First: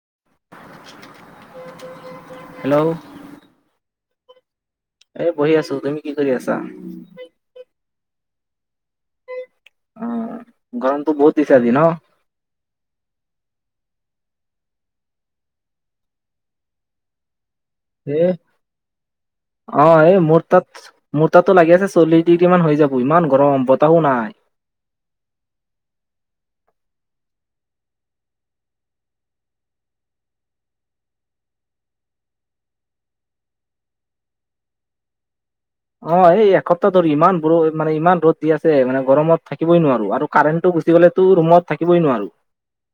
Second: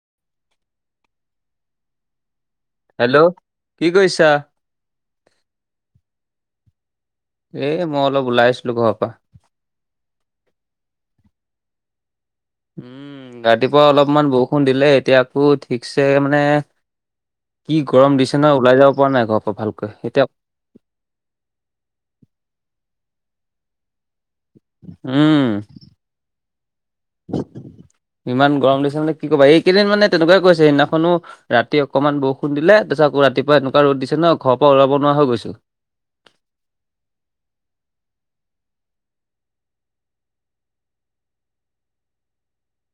[unintelligible] Hello কি কৰিছা? এ বহি আছো, তুমি কি কৰি আছা? এ মই অলপ ওলাই আছিলো ঘৰৰ পৰা। অ [unintelligible] উম ৰাতি পোৱা অলপমান বৰষুণ দিলে এতিয়া আকৌ ঠিকছে মানে কি গৰম এ দিছে নহয় ওলাই যাব পৰা নাই ঘৰৰ পৰা অ, ভালকৈ এই এতিয়া মোৰ তাত মোৰ তাতো লাগি আছে চলি দি কিমান হৈ যাব ইমান গৰম [unintelligible] উম। ইমান গৰম দিছে মানে কি ক'বা এইকেইদিন মানে তেনেকুৱাই কৈছে সেইদিনাখনো ৰাতি অকনমান বৰষুণ দিলে [unintelligible] আকৌ ৰাতি পুৱা এনেকোৱা ৰদ দিছে নহয় ঘৰৰ পৰা ওলাব নোৱাৰা হৈ গৈছো। অ' এই এসপ্তাহ ধৰি ইমান বৰো মানে ইমান ৰ'দ দি আছে মানে গৰমত থাকিবই নোৱাৰো আৰু কাৰেণ্টটো গুচি গ'লে তো ৰুমত থাকিবই নোৱাৰো।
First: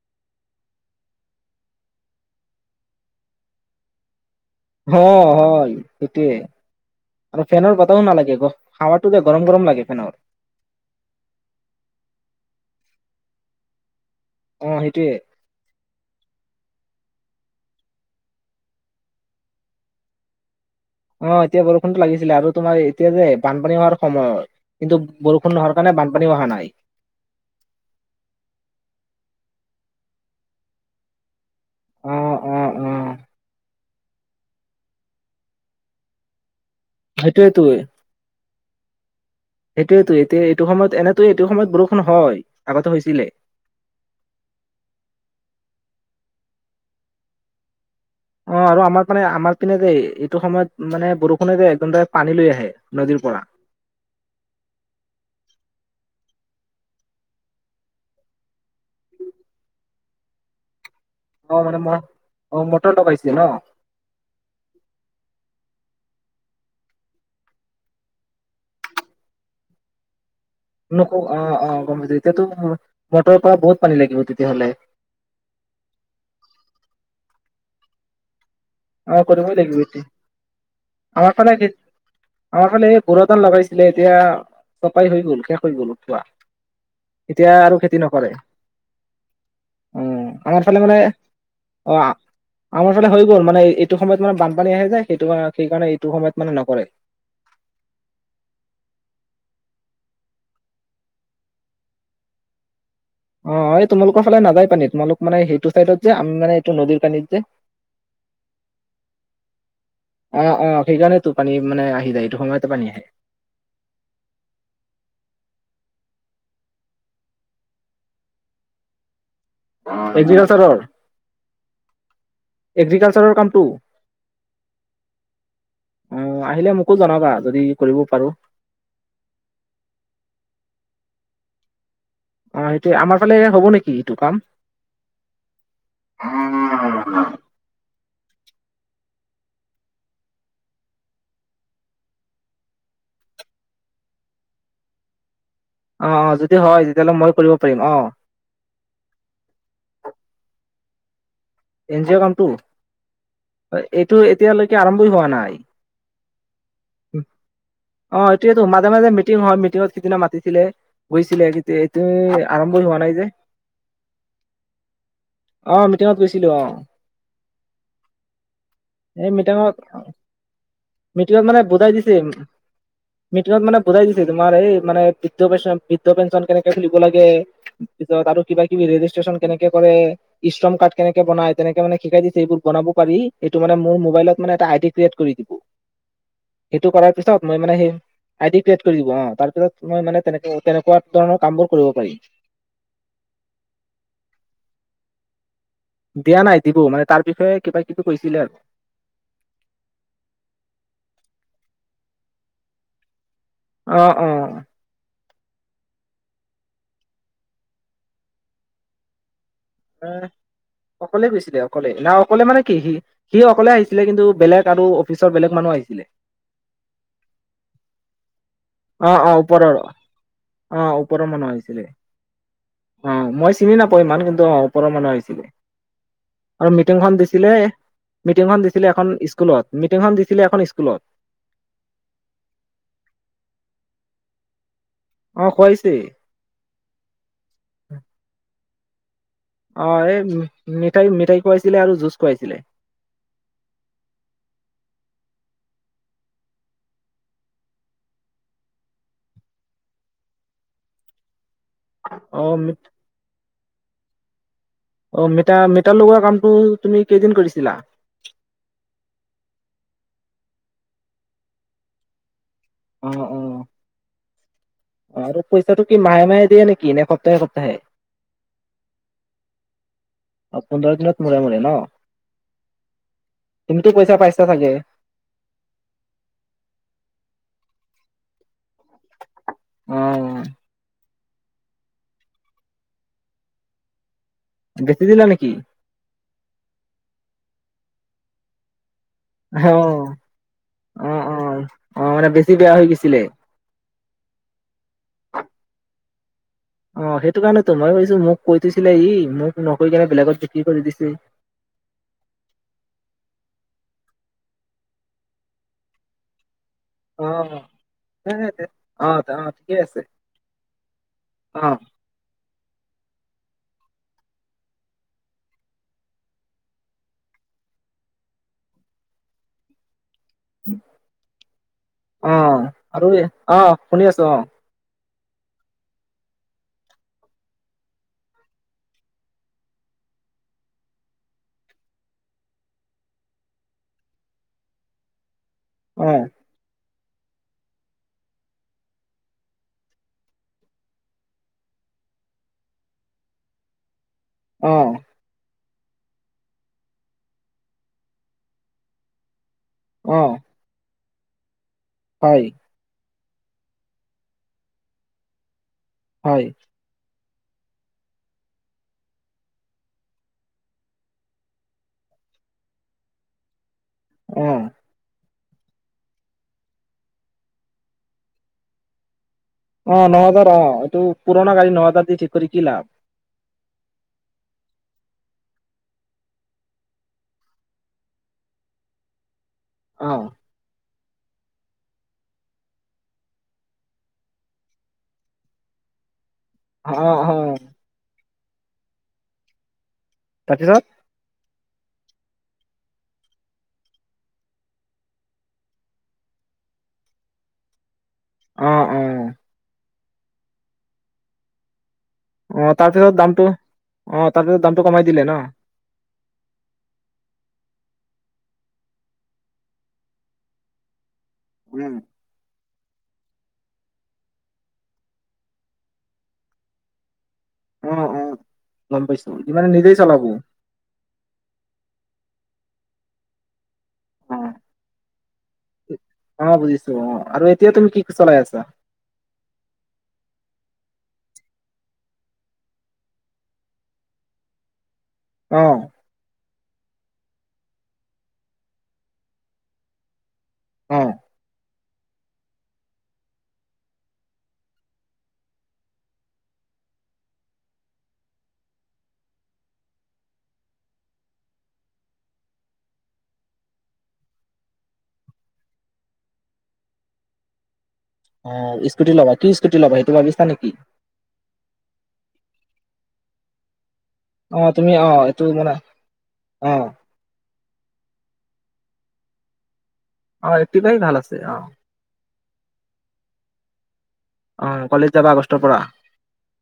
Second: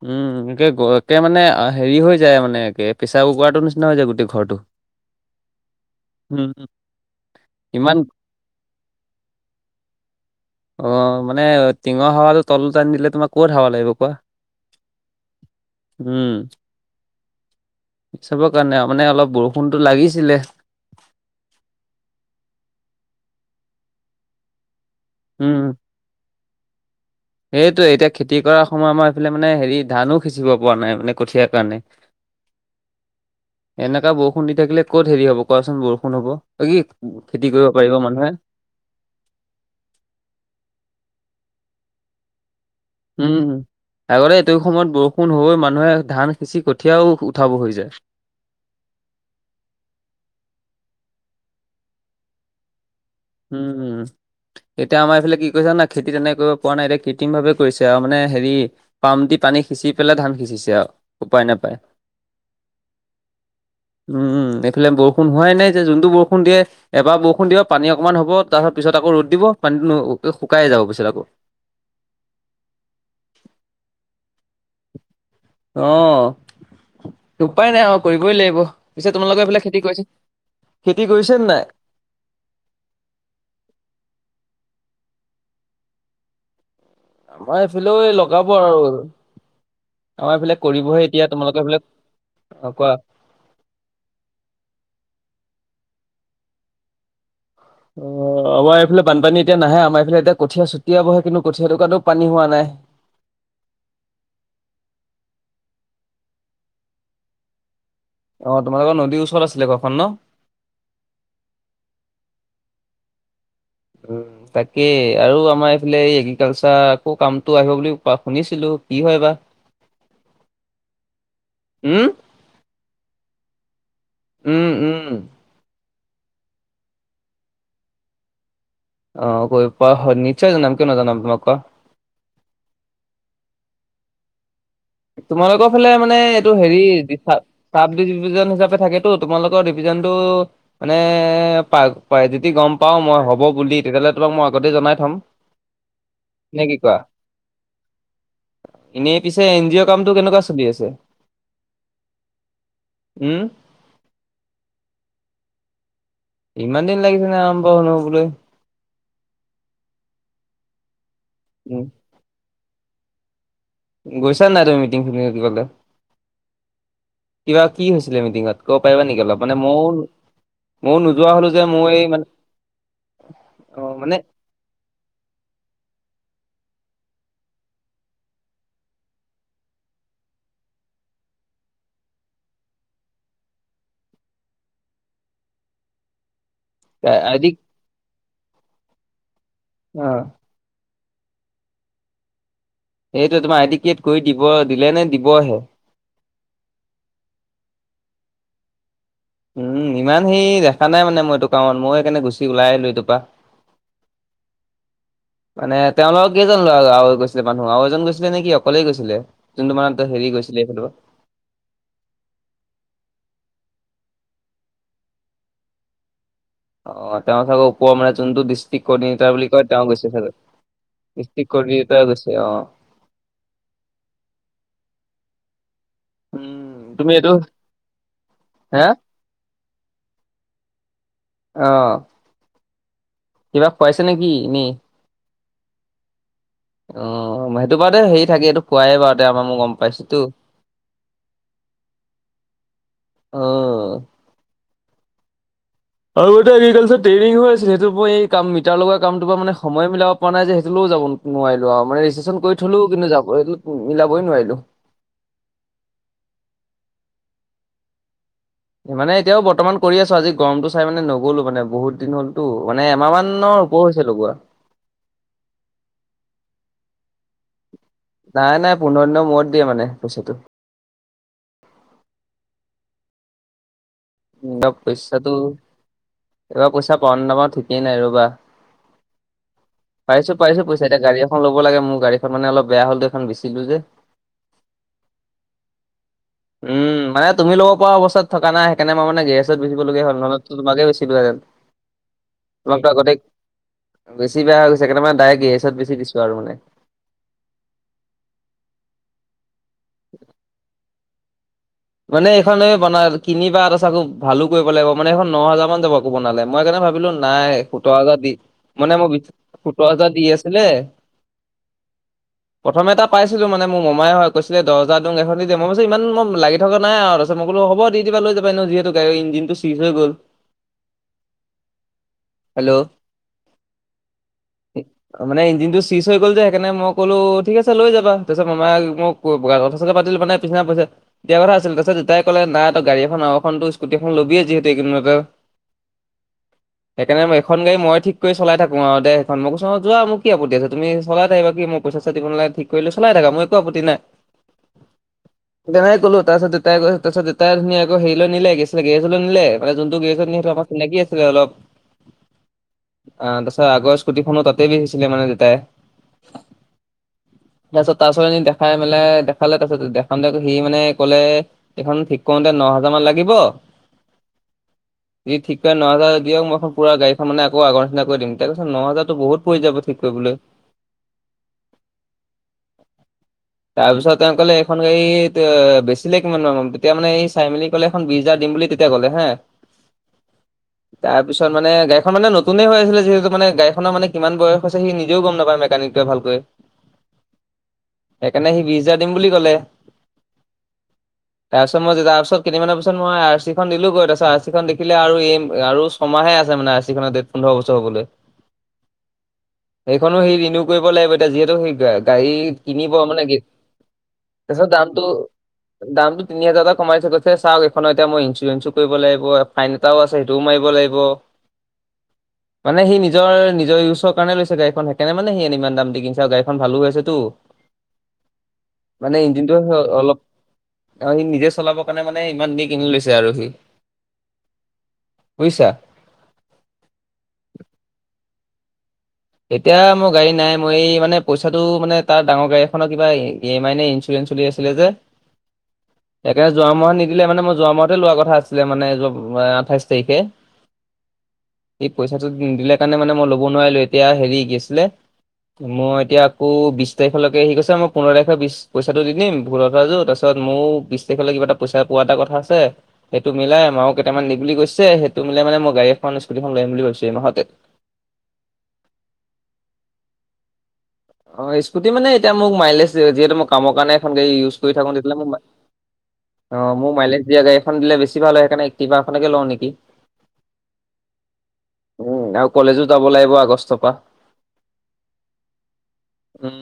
উম [unintelligible] একে মানে হেৰি হৈ যায়, মানে একে প্ৰেচাৰ কুকাৰটোৰ নিচিনা হৈ যায় গোটেই ঘৰটো। হ হয় সেইটোৱে। উম উম, আৰু ফেনৰ ইমান বতাও নালাগে গহ হাৱাটো যে গৰম গৰম লাগে ফেনৰ। অ'মানে টিঙৰ হাৱাটো তলত আনি দিলে তোমাৰ ক'ত হাৱা লাগিব কোৱা। অ' সেইটোৱে। চবৰ কাৰণে আৰু মানে অলপ বৰষুণতটো লাগিছিলে। অ, এতিয়া বৰষুণতো লাগিছিলে আৰু তোমাৰ এতিয়া যে বানপানী হোৱাৰ সময়ত। কিন্তু বৰষুণ উম নোহোৱাৰ কাৰণে বানপানী অহা নাই। সেইটোয়ে এতিয়া খেতি কৰা সময়ত আমাৰ এইফালে মানে হেৰি ধানো সিঁচিব পৰা নাই মানে কঠিয়াত ণে অ অ অ এনেকা বৰষুণ দি থাকিলে ক'ত হেৰি হব কোৱাচোন বৰষুণ হ'ব। কি খেতি কৰিব পাৰিব মানুহে। সেইটোৱেতো এতিয়া এইটো সময়ত এনেতো এইটো সময়ত বৰষুণ হয়। আগতে হৈছিলে উম আগতে এইটো সময়ত বৰষুণ হৈ মানুহে ধান বেছি কঠীয়াও উঠাব হৈ যায়। অ' আৰু আমাৰ পানে আমাৰ পিনে যে এইটো সময়ত মানে বৰষুণে যে একদম পানী লৈ আহে। নদীৰ পৰা উম এতিয়া আমাৰ এইফালে কি কৰিছে জানা খেতি কেনেক কৰিব পোৱা নাই এতিয়া কৃত্ৰিম ভাৱে কৰিছে আৰু মানে হেৰি পাম দি পানী সিঁচি পেলাই ধান সিঁচিছে আৰু উপায় অ নাপায় মানে মই অ মটৰ লগাইছিলে ন উম এইফালে বৰষুণ হোৱাই নাই। যোনটো বৰষুণ দিয়ে এবাৰ বৰষুণ দিলে পানী অকনমান হ'ব তাৰ পিছত আকৌ ৰ'দ দিব পানীতো [unintelligible] নোকো অ অ গম পাইছো এতিয়াতো মটৰৰ পৰা বহুত পানী লাগিব তে অ' উপায় নাই অ', কৰিবই লাগিব। পিছে অ তোমালোকৰ কৰিবই এইফালে খেতি লাগিব এটো। কৰিছে খেতি আমাৰ কৰিছে নে নাই? ফালে, আমাৰ ফালে এই বৰোদান লগাইছিলে এতিয়া চপাই হৈ গলেষ [inaudible] হৈ গ'ল উঠোৱা এতিয়া আমাৰ আৰু এইফালেও খেতি নকৰে। লগাব আৰু উ, এইফালে আমাৰ ফালে মানে কৰিবহে এতিয়া তোমালোকৰ এইফালে অ অ কোৱা। আমাৰ ফালে হৈ গ'ল মানে এইটো সময়ত মানে বানপানী আহে যে সেইটো কাৰ সেইকাৰণে এইটো সময়ত মানে নকৰে। অ আমাৰ এইফালে বানপানী এতিয়া নাহে আমাৰ এইফালে এতিয়া কঠিয়ীয়া চুটিয়াবহে কিন্তু কঠীয়া ধোকাওতেও পানী হোৱা নাই। অ 'এই তোমালোকৰ ফালে নাযায় পানী। তোমালোক মানে সেইটো চাইডত যে আমি মানে এইটো নদীৰ পানীত যে অ' তোমালোক নদী ওচৰত। আছিলে ঘৰখন ন? অ' অ' সেইকাৰণেতো পানী মানে আহি যায় এইটো সময়তে পানী আহে। উম, তাকেই আৰু আমাৰ এইফালে এই এগ্ৰিকালচাৰ আকৌ কামটো আহিব বুলি কোৱা শুনিছিলো। কি হয় বা এগ্ৰিকালচাৰৰ উম? এগ্ৰিকালচাৰৰ কামটো উম, উম। অ আহিলে মোকো জনাবা। যদি কৰিব পাৰো। অ প নিচ্ছয় জানাম কিয় নজনাম কোৱা। অ, সেইটো আমাৰ ফালে হ'ব নেকি এইটো কাম। তোমালোকৰ ফালে মানে এইটো হেৰি চাপ দি হিচাপে থাকেতো তোমালোকৰ ডিভিজন টো মানে প যদি গম পাও মই হ'ব বুলি তেতিয়াহ'লে তোমাক মই আগতে জনাই থম। অ অ যদি নে কি হয় কোৱাহে? তেতিয়াহ'লে মই কৰিব পাৰিম অ এনেই পিছে এন জি অ' কনটো কেনেকুৱা চলি আছে। এন জি অ' কামটো উম, এইটো এতিয়ালৈকে আৰম্ভই হোৱা নাই। ইমান দিন লাগিছে নে আৰম্ভ অ হবলৈ। এইটোয়েতো মাজে মাজে মিটিং হয় মিটিঙত সিদিনা মাতিছিলে। গৈছিলে উম, এইটো আৰম্ভই হোৱা নাই যে। গৈছা নে নাই তুমি মিটিং শুনিবলৈ অ মিটিঙত গৈছিলো অ কিবা কি হৈছিলে। মিটিঙত কব পাৰিবা নেকি এই অলপ। মানে মিটিঙত মৌ ময়ো নোযোৱা মিটিঙত হলো মানে যে বুজাই মই এই দিছে মানে মিটিঙত মানে বুজাই দিছে। তোমাৰ এই মানে বৃদ্ধ পেঞ্চন বৃদ্ধ পেঞ্চন কেনেক খোলিব লাগে কি কয় আৰু কিবাকিবি ৰেজিষ্ট্ৰেচন কেনেকে কৰে কেনেকে বনাই তেনেকে মানে শিকাই দিছে কেনেকে বনাই। এইবোৰ বনাব পাৰি সটো মানে মোৰ মোবাইলত মানে এটা আইডি ক্ৰিয়েট কৰি দিব [inaudible] সেইটো কৰাৰ আই ডি পিছত মই মানে সেই আইডি ক্ৰিয়েট কৰি দিব অ তাৰ পিছত মই অ'। মানে তেনেক তেনেকুৱা ধৰণৰ কামবোৰ কৰিব পাৰি। এইটো তোমাৰ আইডি কেড কৰি দিব দিলে নে দিবহে। দিয়া নাই দিবু মানে তাৰ বিষয়ে কিবা কিবি কৈছিলে আৰু উম ইমান সেই দেখা নাই মানে মই এইটো কাৰণত মই সেইকাৰণে গুচি ওলাই আহিলো এইটোৰপা আহ অ মানে তেওঁলোকৰ কেইজন ল'ৰা গৈছিলে মানুহৱ এজন গৈছিলে নেকি অকলেই গৈছিলে। যোনটো মানে এ হেৰি গৈছিলে এইফালৰ পৰা অকলে গৈছিলে অকলে না অকলে মানে কি সি সি অকলে আহিছিল। ছিলে কিন্তু বেলেগ আৰু অফিচৰ বেলেগ মানুহ আহিছিলে। অ' তেওঁ চাগে ওপৰৰ মানে যোনটো ডিষ্ট্ৰিক অ অ কৰ্ডিনেটাৰ বুলি কয়' ওপৰৰ তেওঁ গৈছে চাগে। অ ওপৰৰ মানুহ ডিষ্ট্ৰিক্ট আহিছিলে কৰিটা গৈছে অ' অ' মই চিনি নাপাওঁ ইমান কিন্তু অ' ওপৰৰ মানুহ আহিছিলে। আৰু উম তুমি মিটিংখন এইটো দিছিলে মিটিংখন হে দিছিলে এখন স্কুলত মিটিংখন দিছিলে এখন স্কুলত। আহ কিবা পাইছে নেকি? এনেই। অ' খুৱাইছে। অ' সেইটো বাৰু বাদেই হেৰি থাকে এইটো খোৱাইে বাৰু অ' এই মিঠাই মিঠাই খোৱাইছিলে। আৰু জুজ খোৱাইছিলে। আহ আৰু এগ্ৰিকালাৰ ট্ৰেইং হৈ আছিল সেইটো এই ক মিটাৰ লগ কামটো পৰা মানে সময় মিলাব পৰা নাই যে সেইটো যাব নোৱাৰিলো আৰু মানে জন অ কৰি থলোও কিন্তু যাব মিলাবই নোৱাৰিলো অ ম মিটাৰ লগোৱা কামটো তুমি কেইদিন কৰিছিলা মানে এতিয়াও বৰ্তমান কৰি আছো আজি গৰমটো চাই মানে নগ'লো মানে বহুত দিন হ'ল টো মানে অ এমাহ মানৰ ওপৰ হৈছে লগোৱা অ আৰু পইচাটো কি মাহে মাহে দিয়ে নেকি এনে কতহে কতাহে নাই নাই পোন্ধৰ দিনৰ মূৰত দিয়ে মানে পইচাটো হেলল তুমিতো পইচা পাইছা উম, চাগে এইবাৰ পইচাটো এইবাৰ পইচা পন নামৰ ঠিকেই নাই ৰবা অ পাইছো পাইছো পইচা এতিটা গাড়ী এখন ল'ব লাগে মোৰ গাড়ীখন মানে অলপ বেয়া হ'লো এই এখন বেচছিলো যে বেচি দিল নেকি উম মানে তুমি লগৰ পৰা অৱস্থাত থকা নাই সনে মানে অ গেহছতুচিবলগ হ নহলে তোমাকে বেছি অ পা অ যেন অ মানে বেছি বেয়া হৈ তোমাকতো আগতে গৈছিলে বেছি বেয়া হৈ গৈছেণে মে ডাইক্হেচত বেছি দিছো আৰু মানে অ সেইটো কাৰণ তো মই ভাবিছো মোক কৈ দিৈছিলে ই মোক নকৰি কিনে বেলেগত বিক্ৰী কৰি দিছে মানে এইখনে বনাই কিনিবা আৰু চ ভালো কৰিব লাগিব মানে এইখন ন হাজাৰ মান যাব আকৌ বনালে মই কাৰণে ভাবিলো অ নাই সোতৰ হাজাৰ দি মানে অ মই অ ঠিকে সোতৰ আছে হাজাৰ দি আছিলে অ প্ৰথমে এটা পাইছিলো মানে মোৰ মমাই হয় কৈছিলে দহ হাজাৰ দং এখনিয় মই পৈছো ইমান ম লাগে থকা নাই আৰু ত মইো হ' দি দিবা ল যা নো যিহু় ইঞ্জিনটো চই হৈ গ'ল আহ হেল্ল' আৰু আহ শুনি আছো আহ অ মানে ইঞ্িন টো চুইচ হৈ গল যে সেইকাৰণে মই কলো ঠিক আছে লৈ যা তাৰপিছত মাই মোক বনাই পিছনা পইছো এতিয়া কথা আছিল তাৰপিতউাই কলে নাই তই গাড়ী এখন আৰুখনত স্কটি এখন ল'বিে যিহেতু কিলোমতে উম সেইকাৰণেই এখন গাড় মই িক কৰি চাই থাকো আৰু দেেইখন মোকোচ যোৱা মোৰ কি আপতি আছে তুমি চলাই থাকিবা কি মইচাতি নালাগ িক কৰিলেো চাই থাক মই একো আপত্ত নাই আহ নোই কলো তাৰপিছতাই ত পাছতাই ধুন আকৌেৰিলৈ নিলে গেজলৈ নিলে মানে যোনটো অ গছ নিে আমাক চ লাগি আছিলে অলপ হয় অ তাৰিছত আগৰ স্কুটিখনো তাতেই হৈছিলে মানে দেতাই হয় তাৰপিছত তাৰ পিছত এনে দেখাই মেলাই দেখালে তাৰপিছত দেখা দে সি মানে কলে এইখন ঠিক কৰোতে ন হাজাৰ মান লাগিব উম যদি ঠিক কৰে ন হাজাৰ দিয়ক মইখন পৰা গাড়ীখন মানে আৌ আগৰ নিিনা কৰি দি তাৰিছ ন হাজাৰো বহুত পৰি যাব ঠিক অ কৰিবলৈ নজাৰ অ এইটো পুৰণা গাড়ী নহজাৰ দি ঠিক কৰি কি লাভ তাৰপিছত তেওঁ কলে এইখন গাড়ী বেছিলে কিমান তেতিয়া মানে এই চাই মেলি ক'লে এখন বি হাজাৰ দিম বুলি তেতিয়া ক'লে হা আহ তাৰপিছত মানে গাইখন মানেতুনে হৈ আছিলে যিহেতু মানে গাইখনৰ মান কিমান বয়স হৈছে সি নিজেও গম নাপায় মে া ভালকৈ আহ অ সেইকাৰণে সি বিছ হজাৰ দিম বুলি কলে তাৰপিছত তাৰপিছত মই তাৰ পিছত তি মমান পিছ মই আৰ চিখন দিলোগৈ তাৰপাছত আৰ চিখন দেখিলে আৰু এই আৰু ছমাহে আছে মানে আিখত দে পোধৰ বছৰ হ'বলৈ আহ উম। সেইখনো সেই ৰিণউ কৰিব লাগিব এতিয়া যিহেতু সেই গাড়ীত অ কিনিব তাৰপিছত মানে কি, দামটো অ তাৰপিছত দামটো কমাই দামতটো দিলে ন দামটো তিনি হাজাৰৰটা কমাই থছে গৈছেল চওক এইখন এতিয়া মই ইঞ্চুৰেঞ্চো কৰিব লাগিব, ফাইন এটাও আছে সেইটোও মাৰিব লাগিব। উম। মানে সি নিজৰ নিজৰ ইউজৰ কাৰণ লৈছে গাড়ীখন, সেইকৰণে মানে সি ইমান দাম দি কিনছে আৰু গাড়ীখন ভালো আ পাইছেটো। অ অ গম পাইছো সি মানে নিজেই চলাব। অ সি নিজে চলাবৰ কাৰণে মানে ইমান দি কিনি লৈছে আৰু সি। অ বুজিছা। অ বুজিছো অ, আৰু এতিয়া তুমি কি চলাই আছা? [unintelligible] এতিয়া মোৰ গাড়ী নাই, মই এই মানে পইচাটো মানে তাৰ ডাঙৰ গাড়ীখনৰ কিবা ইএমআই ন চলি আছিলে যে। অহ। সেইকাৰণে যোৱা মাহত নিদিলে মানে মই যোৱা মাহতে লোৱা কথা আছিলে মানে ৱা আঠাইছ তাৰিখে। আহ। সেই পইচাটো দিলে কাৰণে মানে মই ল'ব নোৱাৰিলো, এতিয়া হেৰি কি আছিলে মই এতিয়া আকৌ বিশ তাৰিখলৈকে সি কৈছ মই পোন্ধৰ তাৰিখৰ বিশ পইচাটো দি দিম [unintelligible] তাৰপিছত মোৰ বিশ তাৰিখলৈ কিবা এটা পইচা পোৱা এটা কথা আছে সেইটো মিলাই মায়ও কেইটামান দি বুলি গৈছে, সেইটো মই মানে মই গাড়ী এখন স্কুটিখন লৈ আহিম বুলি আছো ইমাহতে। অ স্কুটি ল'বা, কি স্কুটি লবা সেইটো ভাবিছা নেকি? অ স্কুটি মানে এতিয়া মোক মাইলেজ যিহেতু মই কামৰ কাৰণে খন গড়ী ইউছ অ', কৰি থাকো তুমি অ', এইটো মানে [unintelligible] অ মোক মাইলেচ দিয়া গড়ী দিলে বেছি হয় সেইকাৰণে কিবাখননেকে লওঁ নেকি। অ একটাই ভাল আছে আহ। উ আৰু কলেজো যাব লাগিব আগষ্টৰ পৰা। অ কালেজ যাব আ উম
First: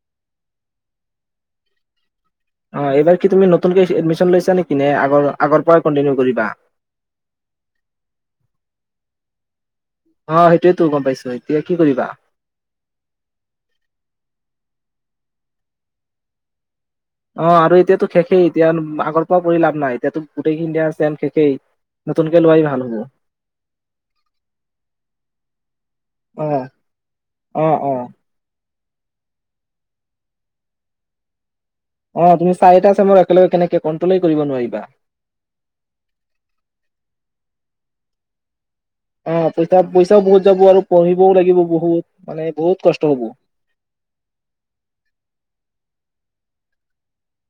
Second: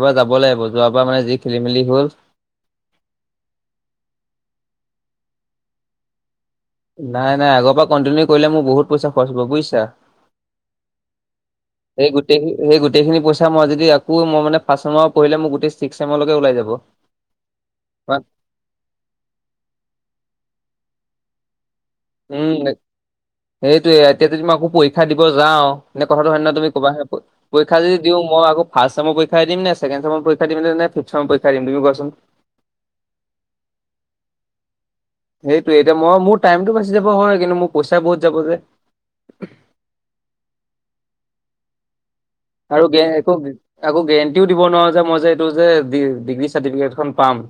এইবাৰ যাব লাগিব যোৱাৰ পৰা মানে যি খেলি মেলি হ'ল। অ এইবাৰ কি তুমি নতুনকে এডমিশন লৈছা নেকি নে আগ আগৰ পৰাই কণ্টিনিউ কৰিবা। নাই নাই আগৰ পৰা কণ্টিনিউ কৰিলে মোৰ বহুত পইচা খৰচ হ'ব বুজিছা। অ', সেইটোয়েতো গম পাইছো, এতিয়া কি কৰিবা? সেই গোটেইখিনি সেই গোটেইখিনি পইচা মই যদি আকৌ মই মানে ফাচচেমৰ কৰিলে মোক গোটেই চিক্স চমৰলৈকে ওলাই যাব। অ আৰু এতিয়াতো শেষেই এতিয়া আগৰ পৰা পৰিলাভ নাই, এতিয়াতো গোটেইখিনি ছেম শেষেই। নতুনকে লোৱাই ভাল হ'ব। সেইটয়ে এতিয়া যদি মই আকৌ পৰীক্ষা দিব যাওঁ, এনে কথাটো হয় নয় অ', তুমি ক'বা। পৰীক্ষা অ', যদি অ'। দিওঁ মই আকৌ ফাচ ছেমৰ পৰীক্ষা দিম নে, ছেকেন ছেমৰ পৰীক্ষা দিম, নে দিম তুমি কোৱাচোন? অ তুমি চাৰিটা ছেম একেলগে কেনেকে কণ্ট্ৰলেই কৰিব নোৱাৰিবা। সেইটোয়ে এতিয়া মই মোৰ টাইমতটো বাচি যাব হয়। কিন্তু মোৰ পইচা বহুত যাব যে। অ পইচা পইচাও বহুত যাব আৰু পঢ়িবও লাগিব বহুত। মানে বহুত আৰু গ কষ্ট হ'ব। একো একো গেৰেণ্টিও দিব নোৱাৰো যে মই যে এইটো যে দি ডিগ্ৰী চাৰ্টিফিকেটখন পাম।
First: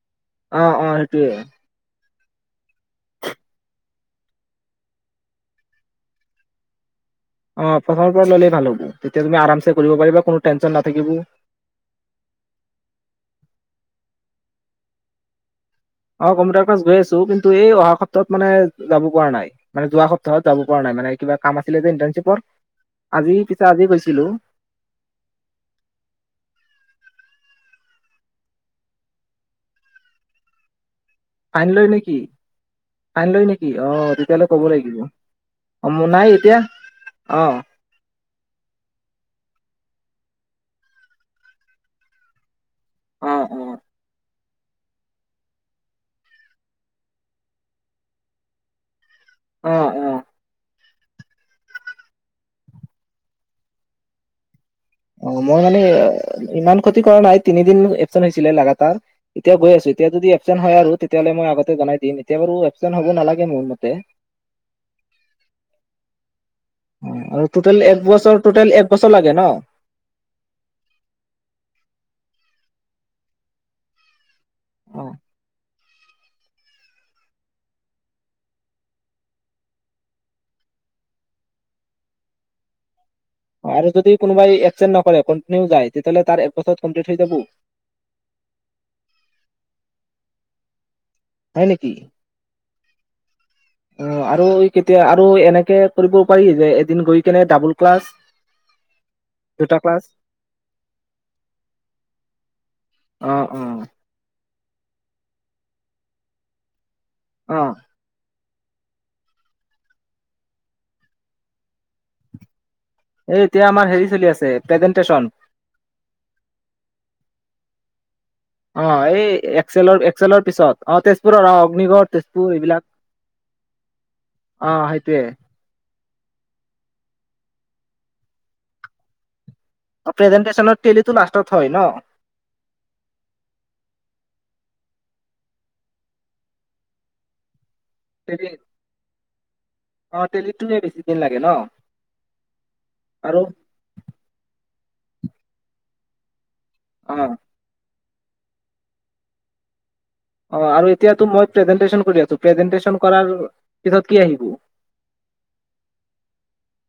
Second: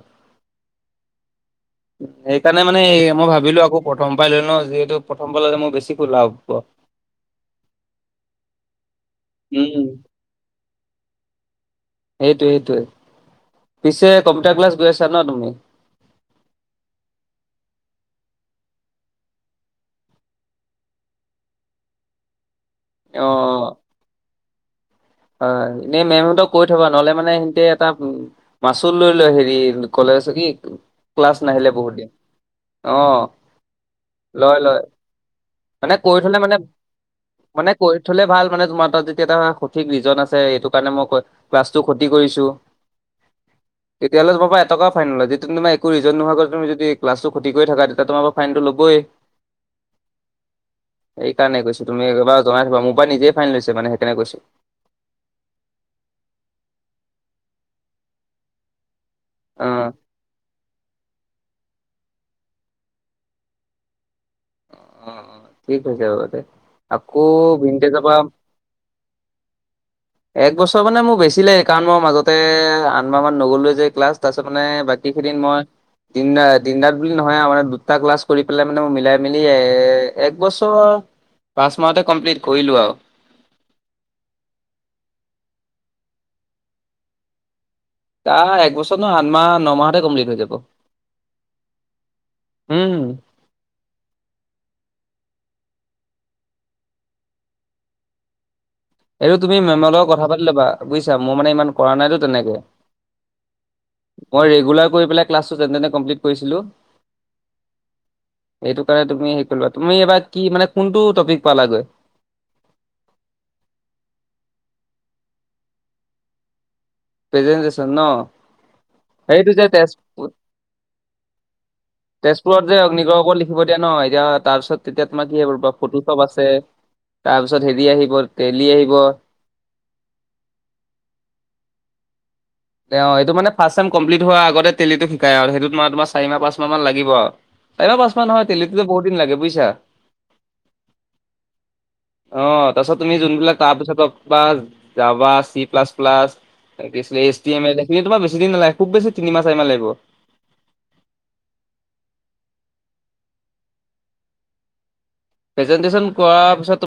অ অ সেইটয়ে। সেইকাৰণে মানে মই ভাবিলোঁ আকৌ প্ৰথম পৰাই লৈ ল যিহেতু প্ৰথম পৰা ললে মোৰ বেছিকৈ লাভ হব। অ প্ৰথমৰ পৰা ল'লেই ভাল হ'ব, তেতিয়া তুমি আৰাম চে উম কৰিব পাৰিবা কোনো টেনশ্যন নাথাকিব। সেইটো সেইটোৱে পিছে কম্পিউটাৰ ক্লাছ গৈ আছা ন তুমি? অ কম্পিউটাৰ ক্লাছ গৈ আছো। কিন্তু এই অহা সপ্তাহত মানে যাব পৰা নাই, মানে যোৱা সপ্তাহত যাব পৰা নাই। মানে কিবা কাম আছিলে যে ইণ্টাৰশিপৰ, অ আজি পিছে আজি গৈছিলো। হয়। এনে মেমহঁতক কৈ থবা নহলে মানে সহতে এটা উ মাচ লৈ লয় হেৰি কলে [inaudible] ক্লাছ ফাইন নাহিলে লয় বহুত দিন নেকি অ ফাইন লয় নেকি অ তেতিয়াহ'লে লয় ক'ব লয়। লাগিব অ মানে মোৰ কৰি নাই থলে মানে এতিয়া অ মানে কৰি থলে ভাল মানে তোমাৰ তাত যেতিয়া এটা ঠিক ৰিজন আছে এইটো কাৰণে মই ক ক্লাছটো ক্ষতি কৰিছো। অ অ তেতিয়ালৈ টকা ফাইন নলয় যদি তোমাৰ একো ৰিজন নোহোৱাকৈ তুমি যদি ক্লাছটো ক্ষতি কৰি থাকা তেতিয়া তোমাৰ পৰা ফাইনটো ল'বই। অ' অ'। সেইকাৰণে কৈছো তুমি একবাৰ জনাই থবা মোৰ পৰা নিজেই ফাইন হৈছে মানে সেইকাৰণে কৈছো। অ' মই মানে ইমান ক্ষতি কৰা নাই তিনিদিন এবচেণ্ট হৈছিলে লাগাতাৰ। এতিয়া অ গৈ আছো এতিয়া যদি এবচেণ্ট হয় আৰু তেতিয়াহলে মই মতে জনাই দিম এতিয়া বাৰু এবচেণ্ট হব নালাগে মোৰ মতে। অ'। কি কৰিছে বাবুটোয়ে অ', আকৌ আৰু টোটেল এক বছৰ টোটেল এক বছৰ লাগে [unintelligible] ন? এক বছৰ মানে মোৰ বেছি লাগে কাৰণ মই মাজতে আঠ মাহ মান নগলো যে ক্লাছ। তাৰপাছত মানে বাকী অ', কেইদিন মই [unintelligible] দিন ৰাত বুলি নহয় মানে দুটা ক্লাছ কৰি পেলাই মানে মিলাই মেলি এ এক বছৰ পাঁচ মাহতে কমপ্লিট কৰিলো আৰু। আৰু যদি কোনোবাই এবচেন্ট নকৰে কণ্টিনিউ যায় তেতিয়াহ'লে তাৰ এক বছৰত কমপ্লিট হৈ যাব। তা একবছৰ নহয় আঠ মাহ ন মাহতে কমপ্লিট হৈ যাব। হয় নেকি উম অ' আৰু কেতিয়া আৰু এনে কৰিব পাৰি যে এদিন গৈ কেনে ডাবুল ক্লাছ। এইটো তুমি দুটা মেমৰ ক্লাছ লগত কথা পাতি ল'বা বুজিছা মোৰ মানে ইমান কৰা নাইতো তেনেকে। উম। মই ৰেগুলাৰ কৰি পেলাই ক্লাছটো যেনে তেনে কমপ্লিট কৰিছিলোঁ। আহ। সেইটো কাৰণে তুমি হেৰি কৰিবা তুমি এইবাৰ কি মানে কোনটো টপিক পালাগৈ? এই এতিয়া আমাৰ হেৰি চলি আছে প্ৰেজেনটেচন। প্ৰেজেণ্টেছন ন। অ' এই সেইটো যে তেজ এক্সেলৰ এক্সেলৰ পিছত অ' তেজপুৰৰ আহ অগ্নিগড়। তেজপুৰ তেজপুৰত যে এইবিলাক অগ্নিগড়ৰ ওপৰত লিখিব দিয়া ন এতিয়া তাৰপিছত অ', তেতিয়া সেইটোৱে তোমাৰ কি [unintelligible] ফটো চপ আছে তাৰপিছত হেৰি আহিব তেলী আহিব। প্ৰেজেণ্টেছন টেলিটো লাষ্টত হয় ন? অ' এইটো মানে ফাৰ্ষ্ট চেম কমপ্লিট হোৱাৰ আগতে তেলীটো শিকায় আৰু সেইটো তোমাৰ চাৰি মাহ পাঁচ মাহ মান লাগিব আৰু। চাৰি মাহ পাঁচ মাহ নহয় টেলি তেলীটো বহুত দিন লাগে বুজিছা। অ', টেলিটোৱে বেছি দিন লাগে ন? অ' তাৰপিছত তুমি আৰু যোনবিলাক তাৰপিছত বা জাবা চি প্লাছ প্লাছ অ'। [unintelligible] [unintelligible] বেছি দিন নালাগে খুব বেছি তিনিমাহ চাৰি মাহ লাগিব। অ' আৰু এতিয়াতো মই প্ৰেজেন্টেচন কৰি আছো প্ৰেজেণ্টেছন কৰাৰ পিছত কি আহিব? প্ৰেজেণ্টেছন কৰাৰ পিছত